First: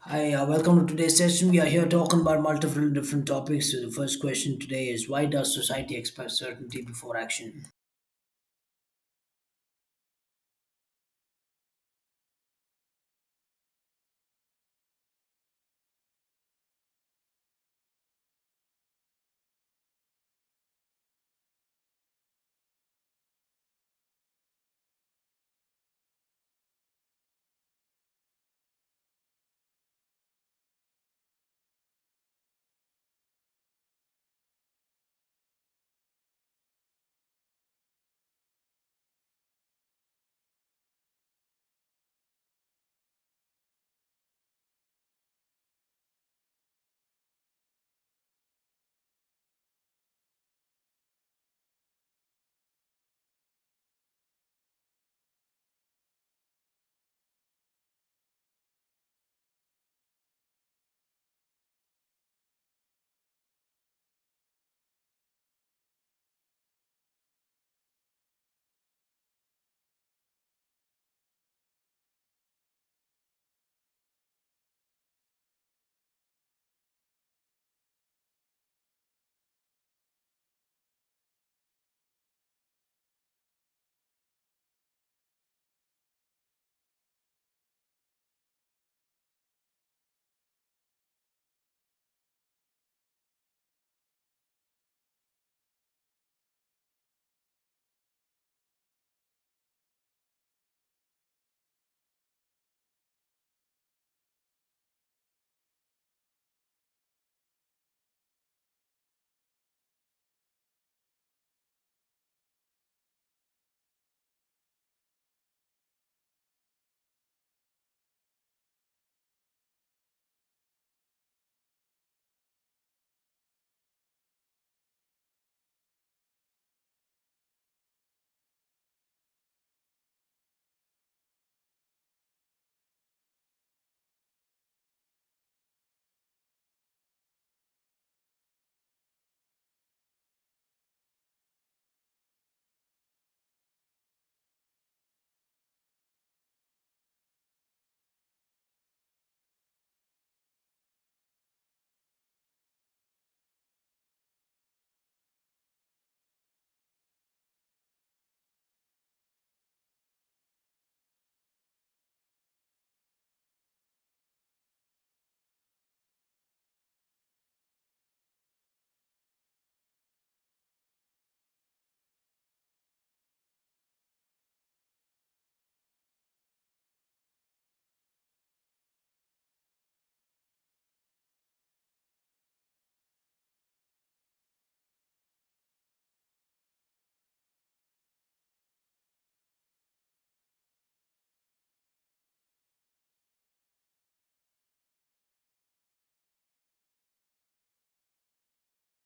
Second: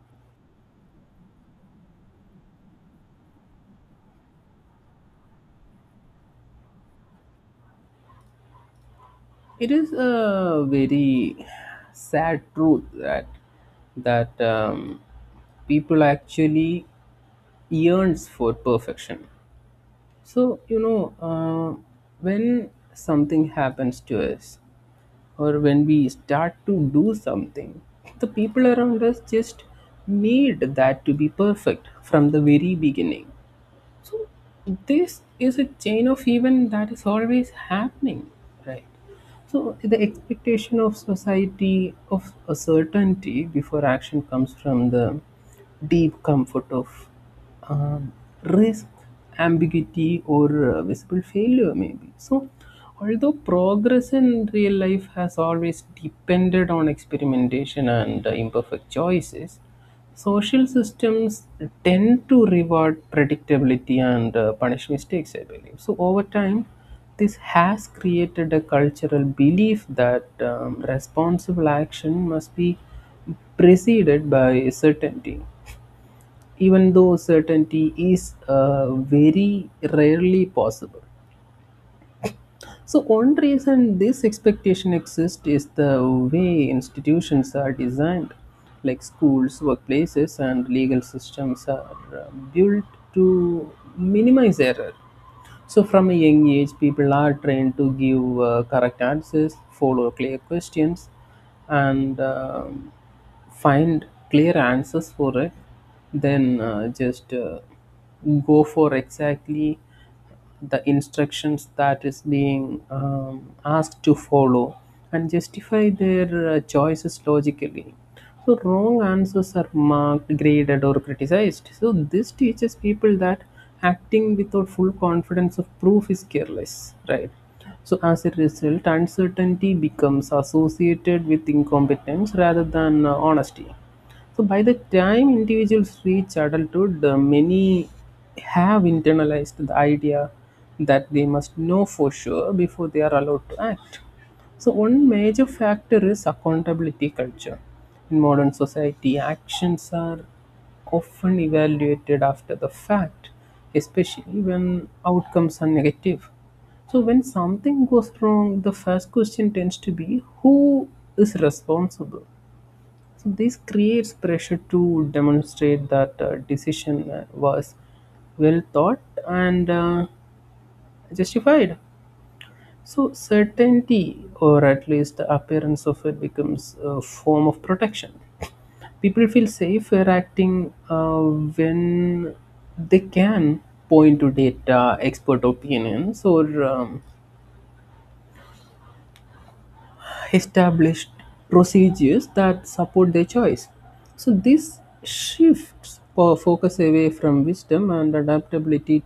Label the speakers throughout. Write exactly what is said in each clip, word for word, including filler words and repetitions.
Speaker 1: Hi, uh, welcome to today's session. We are here talking about multiple different topics. So the first question today is why does society expect certainty before action?
Speaker 2: It is a very sad truth that that um, people actually yearns for perfection. So you know uh, when something happens to us, or when we start to do something, the people around us just need that to be perfect from the very beginning. So this is a chain of event that is always happening, right? So the expectation of society of a certainty before action comes from the deep comfort of um, risk, ambiguity, or uh, visible failure, maybe. So, although progress in real life has always depended on experimentation and uh, imperfect choices, social systems tend to reward predictability and uh, punish mistakes, I believe. So, over time, this has created a cultural belief that um, responsible action must be preceded by certainty, even though certainty is uh, very rarely possible. So one reason this expectation exists is the way institutions are designed, like schools, workplaces, and legal systems are uh, built to minimize error. So from a young age, people are trained to give uh, correct answers, follow clear questions, and um find clear answers for it. Then uh, just uh, go for exactly the instructions that is being um, asked to follow and justify their uh, choices logically. So wrong answers are marked, graded, or criticized. So this teaches people that acting without full confidence of proof is careless, right? So as a result, uncertainty becomes associated with incompetence rather than uh, honesty. So by the time individuals reach adulthood, uh, many have internalized the idea that they must know for sure before they are allowed to act. So one major factor is accountability culture. In modern society, actions are often evaluated after the fact, especially when outcomes are negative. So when something goes wrong, the first question tends to be, who is responsible? So this creates pressure to demonstrate that uh, decision uh, was well thought and uh, justified. So certainty, or at least the appearance of it, becomes a form of protection. People feel safer acting uh, when they can point to data, expert opinions, or um, established procedures that support their choice. So this shifts po- focus away from wisdom and adaptability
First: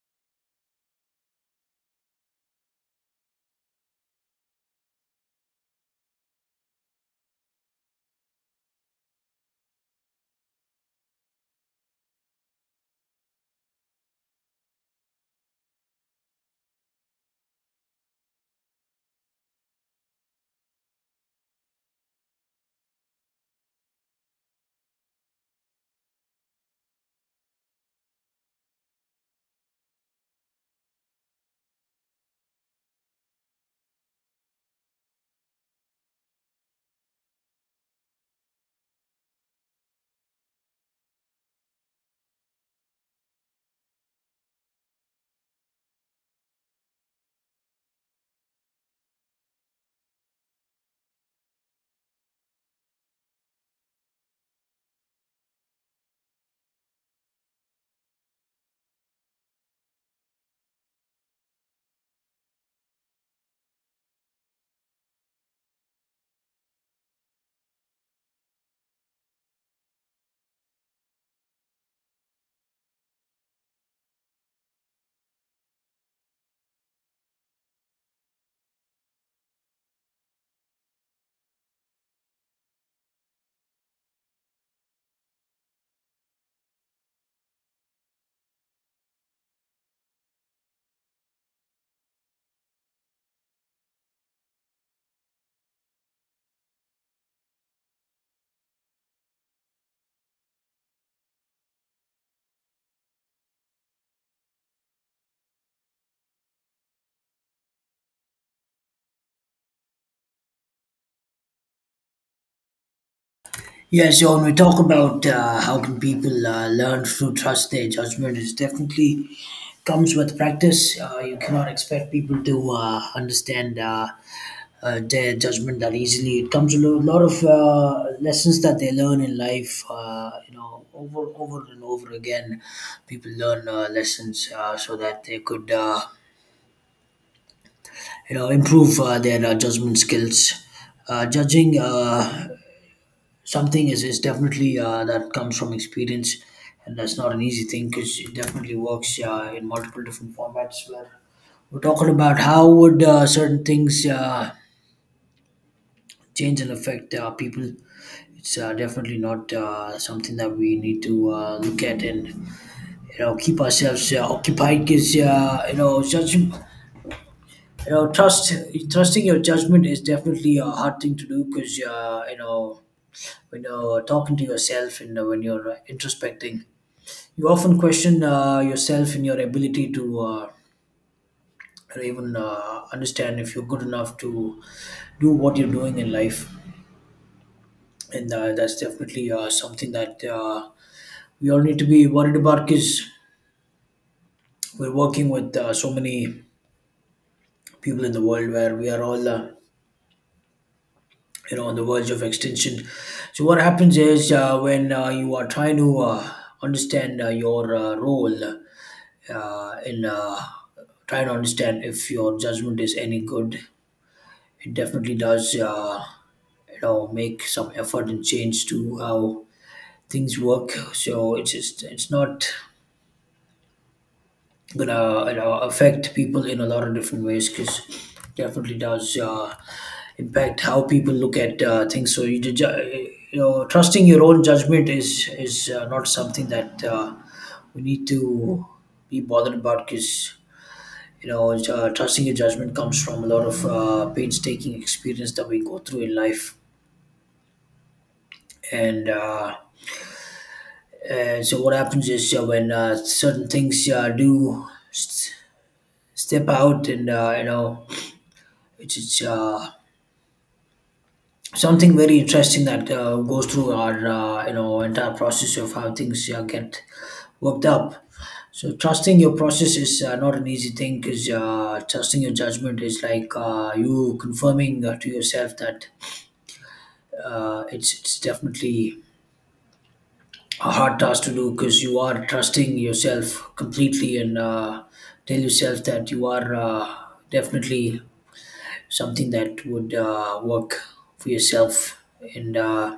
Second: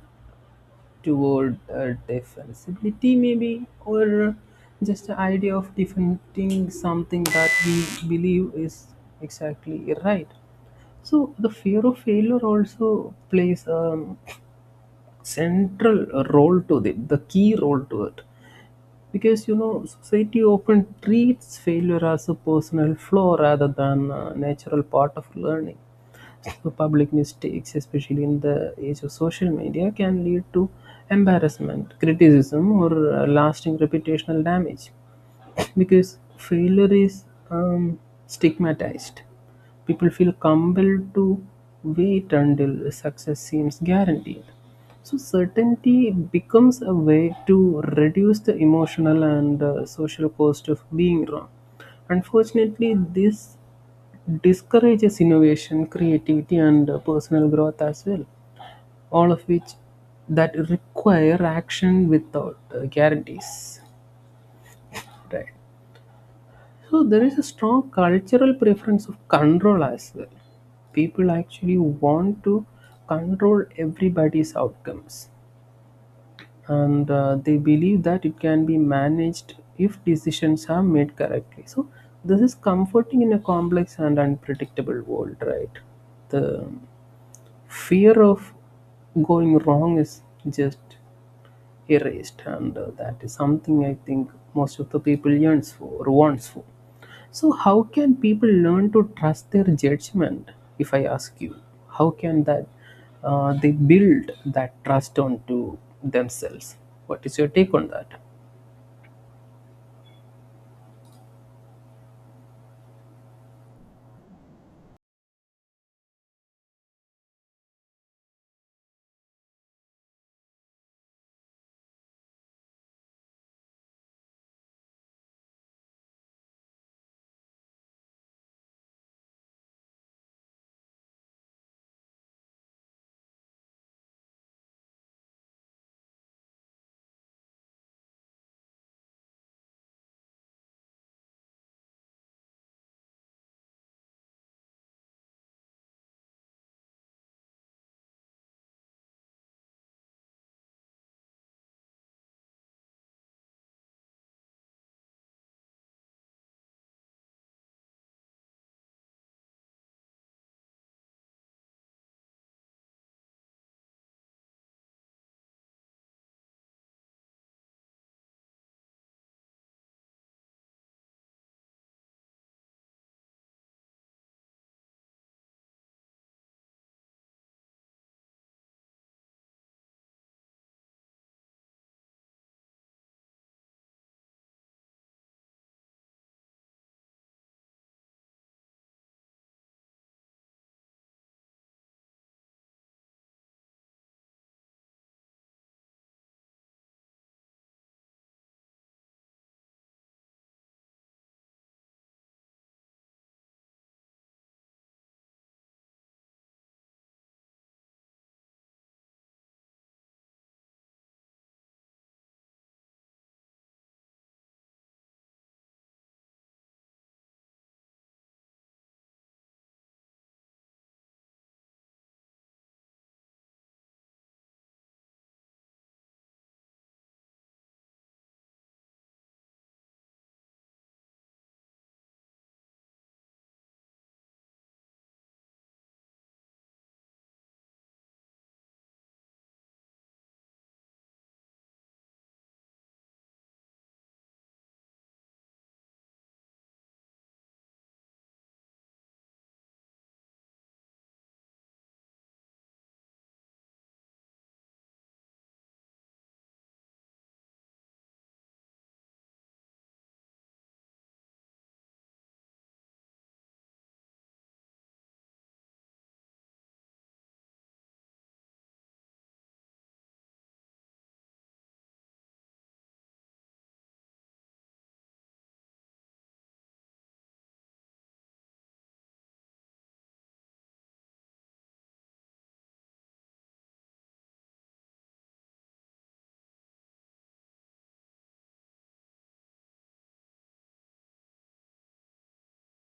Speaker 2: toward uh, defensibility, maybe, or just the idea of defending something that we believe is exactly right. So the fear of failure also plays a central role to it, the key role to it, because you know society often treats failure as a personal flaw rather than a natural part of learning. So public mistakes, especially in the age of social media, can lead to embarrassment, criticism, or uh, lasting reputational damage, because failure is um, stigmatized. People feel compelled to wait until success seems guaranteed. So certainty becomes a way to reduce the emotional and uh, social cost of being wrong. Unfortunately, this discourages innovation, creativity, and uh, personal growth as well, all of which that require action without uh, guarantees. Right. So there is a strong cultural preference of control as well. People actually want to control everybody's outcomes, and uh, they believe that it can be managed if decisions are made correctly. So this is comforting in a complex and unpredictable world, right? The fear of going wrong is just erased, and uh, that is something I think most of the people yearns for or wants for. So how can people learn to trust their judgment? If I ask you, how can that uh, they build that trust onto themselves? What is your take on that?
Speaker 1: Yeah, so when we talk about uh, how can people uh, learn to trust their judgment, it definitely comes with practice. Uh, you cannot expect people to uh, understand uh, uh, their judgment that easily. It comes with a lot of uh, lessons that they learn in life. Uh, you know, over over and over again, people learn uh, lessons uh, so that they could, uh, you know, improve uh, their uh, judgment skills. Uh, judging. Uh, something is, is definitely uh, that comes from experience, and that's not an easy thing because it definitely works uh, in multiple different formats where we're talking about how would uh, certain things uh, change and affect uh, people. It's uh, definitely not uh, something that we need to uh, look at and you know keep ourselves uh, occupied because uh, you know judgment you know trust trusting your judgment is definitely a hard thing to do because uh, you know, when you're talking to yourself and uh, when you're uh, introspecting, you often question uh, yourself in your ability to uh, or even uh, understand if you're good enough to do what you're doing in life. And uh, that's definitely uh, something that uh, we all need to be worried about because we're working with uh, so many people in the world where we are all, uh, you know, on the verge of extinction. So what happens is uh, when uh, you are trying to uh, understand uh, your uh, role uh, in uh, trying to understand if your judgment is any good. It definitely does, uh, you know, make some effort and change to how things work. So it's just, it's not gonna, you know, affect people in a lot of different ways because definitely does uh, impact how people look at uh, things. So you, ju- you know, trusting your own judgment is is uh, not something that uh, we need to be bothered about because you know uh, trusting your judgment comes from a lot of uh, painstaking experience that we go through in life, and uh, and so what happens is uh, when uh, certain things uh, do s- step out, and uh, you know, it's, it's uh, something very interesting that uh, goes through our uh, you know entire process of how things uh, get worked up. So trusting your process is uh, not an easy thing because uh, trusting your judgment is like uh, you confirming uh, to yourself that uh, it's it's definitely a hard task to do because you are trusting yourself completely and uh, tell yourself that you are uh, definitely something that would uh, work for yourself, and uh,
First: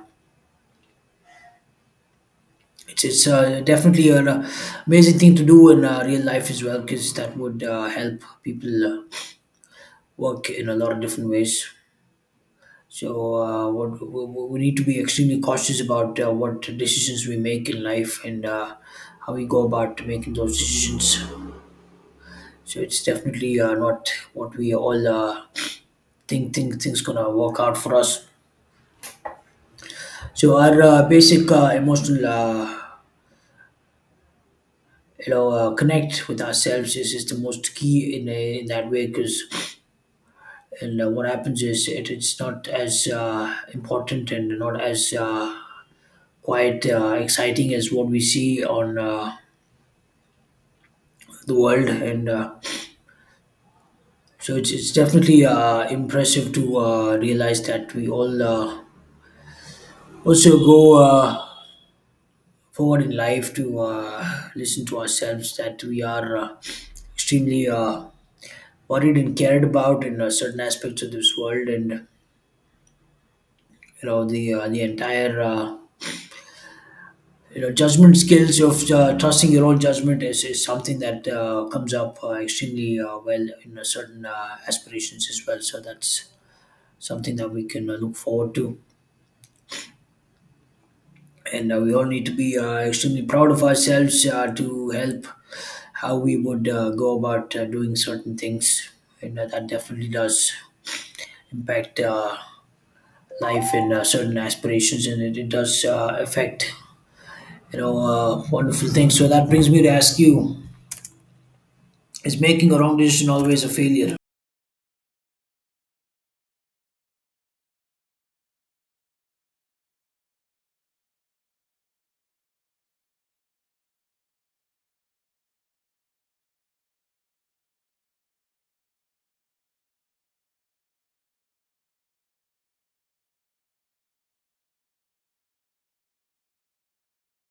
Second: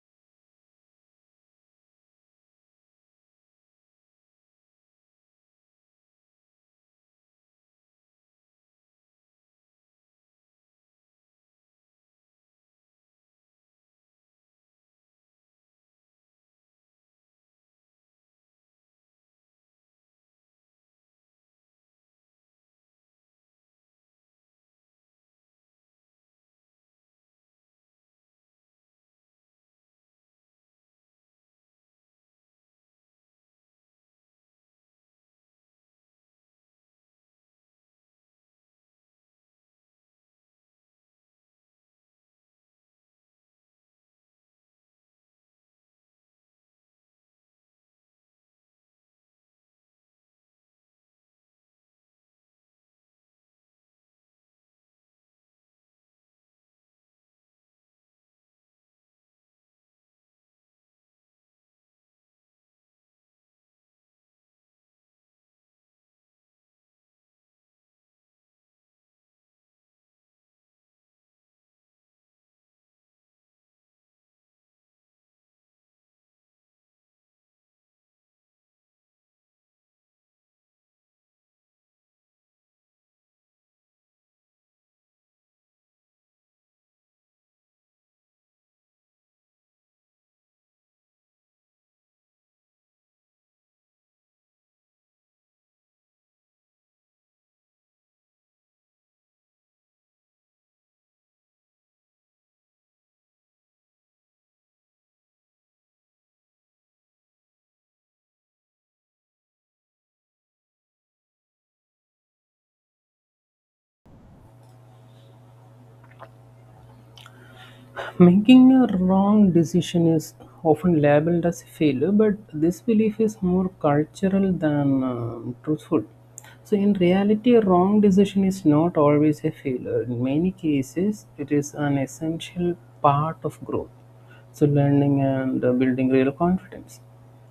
Speaker 1: it's, it's uh, definitely an uh, amazing thing to do in uh, real life as well because that would uh, help people uh, work in a lot of different ways. So uh, what we, we we need to be extremely cautious about uh, what decisions we make in life and uh, how we go about making those decisions. So it's definitely uh, not what we all uh, think think things gonna work out for us. So our uh, basic uh, emotional, uh, you know, uh, connect with ourselves is, is the most key in a, in that way because and uh, what happens is it, it's not as uh, important and not as uh, quite uh, exciting as what we see on uh, the world and. Uh, so it's, it's definitely uh, impressive to uh, realize that we all uh, also go uh, forward in life to uh, listen to ourselves that we are uh, extremely uh, worried and cared about in uh, certain aspects of this world, and you know the uh, the entire uh, you know judgment skills of uh, trusting your own judgment is, is something that uh, comes up uh, extremely uh, well in uh, certain uh, aspirations as well. So that's something that we can uh, look forward to, and uh, we all need to be uh, extremely proud of ourselves uh, to help how we would uh, go about uh, doing certain things, and uh, that definitely does impact uh, life and uh, certain aspirations, and it, it does uh, affect you know uh, wonderful things. So that brings me to ask you, is making a wrong decision always a failure?
Speaker 2: Making a wrong decision is often labeled as a failure, but this belief is more cultural than um, truthful. So, in reality, a wrong decision is not always a failure. In many cases, it is an essential part of growth. So, learning and uh, building real confidence.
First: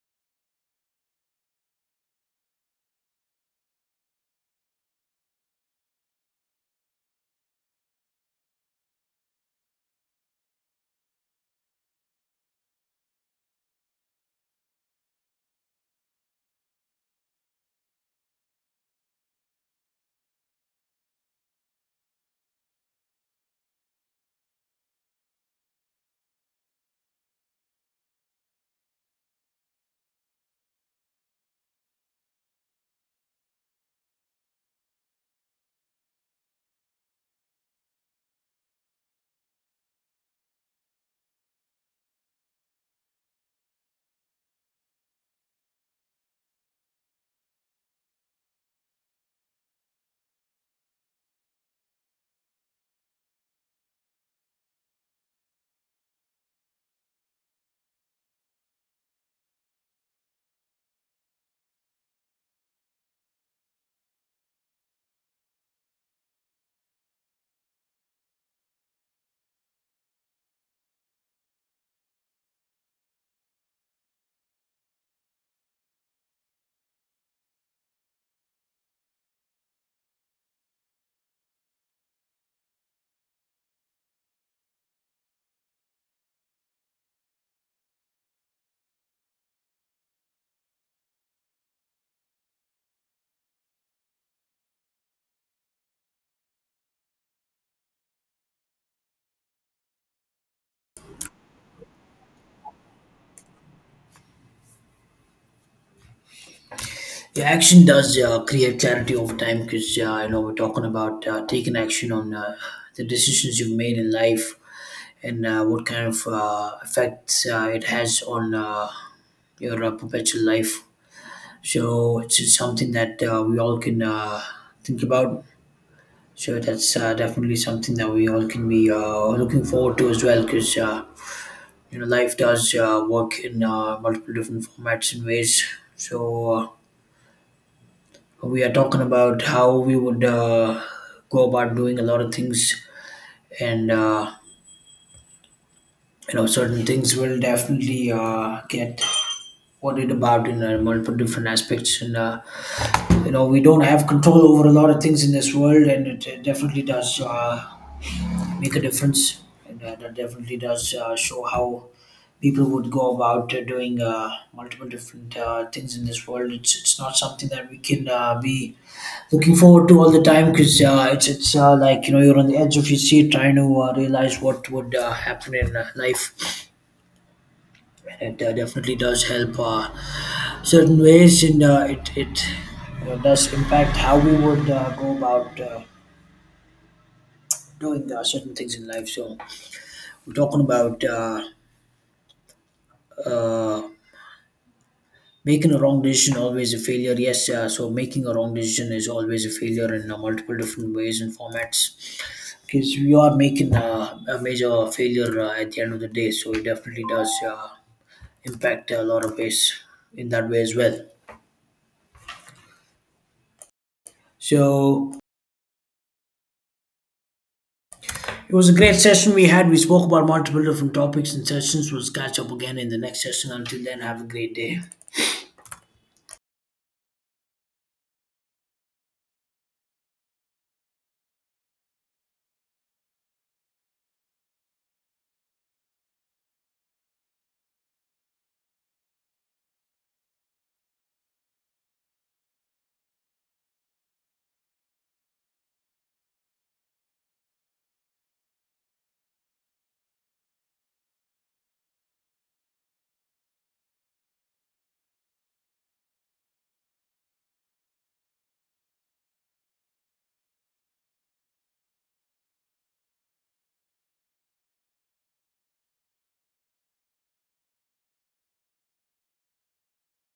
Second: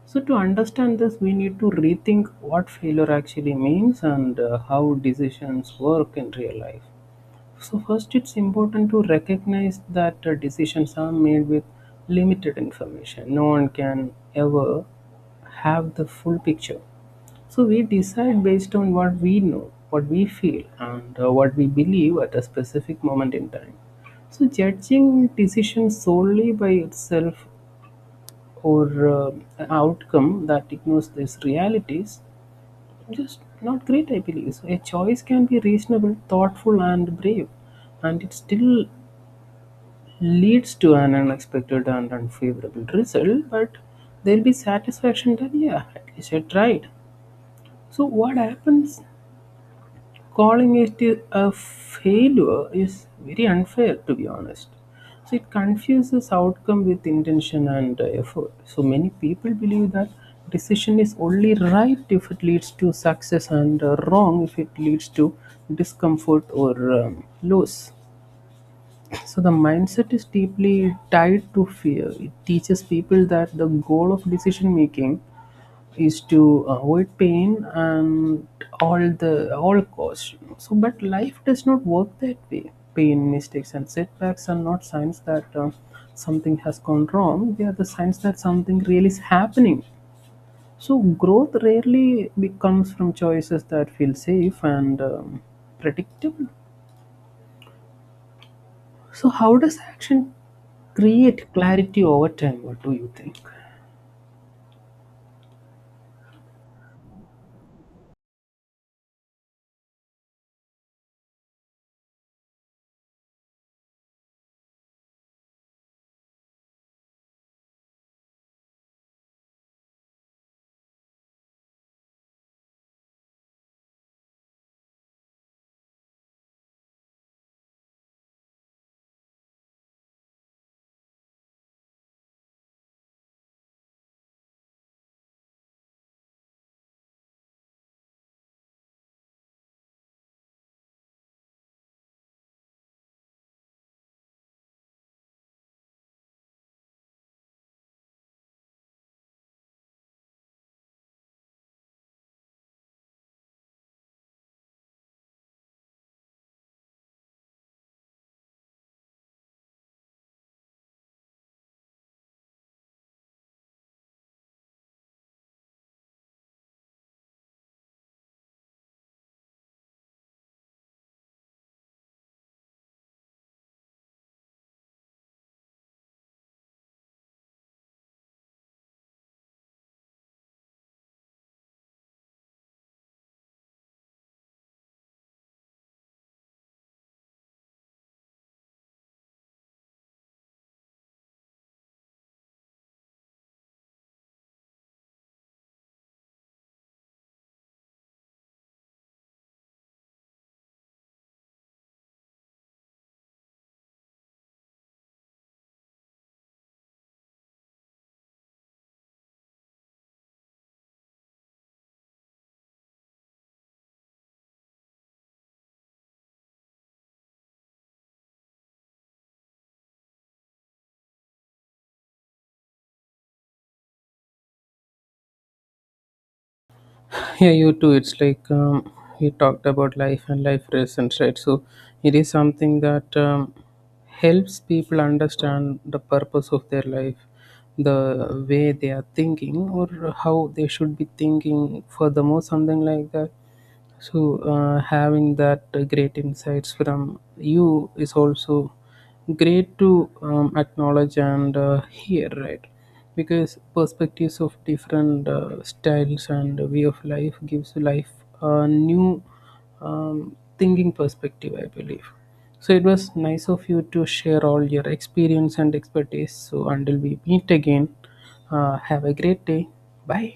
Speaker 2: So, to understand this, we need to rethink what failure actually means and uh, how decisions work in real life. So first, it's important to recognize that uh, decisions are made with limited information. No one can ever have the full picture. So we decide based on what we know, what we feel, and uh, what we believe at a specific moment in time. So judging decisions solely by itself or uh, an outcome that ignores these realities just not great, I believe. So a choice can be reasonable, thoughtful, and brave, and it still leads to an unexpected and unfavorable result, but there'll be satisfaction that, yeah, at least I tried. So, what happens, calling it a failure is very unfair, to be honest. So it confuses outcome with intention and uh, effort. So many people believe that decision is only right if it leads to success, and uh, wrong if it leads to discomfort or um, loss. So the mindset is deeply tied to fear. It teaches people that the goal of decision making is to avoid pain and all the all costs, you know. So, but life does not work that way. Pain, mistakes, and setbacks are not signs that uh, something has gone wrong. They are the signs that something really is happening. So, growth rarely be- comes from choices that feel safe and um, predictable. So, how does action create clarity over time? What do you think?
Speaker 1: Yeah, action does uh, create clarity over time because uh, you know we're talking about uh, taking action on uh, the decisions you've made in life, and uh, what kind of uh, effects uh, it has on uh, your uh, perpetual life. So it's just something that uh, we all can uh, think about. So that's uh, definitely something that we all can be uh, looking forward to as well, because uh, you know life does uh, work in uh, multiple different formats and ways. So uh, we are talking about how we would uh, go about doing a lot of things, and uh, you know certain things will definitely uh, get what it about in uh, multiple different aspects, and uh, you know we don't have control over a lot of things in this world, and it, uh, definitely does uh, make a difference, and uh, that definitely does uh, show how people would go about uh, doing uh, multiple different uh, things in this world. it's, it's not something that we can uh, be looking forward to all the time because uh, it's it's uh, like you know you're on the edge of your seat trying to uh, realize what would uh, happen in uh, life, and it uh, definitely does help uh, certain ways, and uh, it, it you know, does impact how we would uh, go about uh, doing uh, certain things in life. So we're talking about uh, uh, making a wrong decision always a failure. Yes, uh, so making a wrong decision is always a failure in uh, multiple different ways and formats because you are making uh, a major failure uh, at the end of the day. So it definitely does uh, impact a lot of ways in that way as well. So it was a great session we had. We spoke about multiple different topics and sessions. We'll catch up again in the next session. Until then, have a great day.
Speaker 2: Yeah, you too. It's like, um, you talked about life and life lessons, right? So it is something that um, helps people understand the purpose of their life, the way they are thinking or how they should be thinking furthermore, something like that. So uh, having that uh, great insights from you is also great to um, acknowledge and uh, hear, right? Because perspectives of different uh, styles and way of life gives life a new um, thinking perspective, I believe. So it was nice of you to share all your experience and expertise. So until we meet again, uh, have a great day. Bye.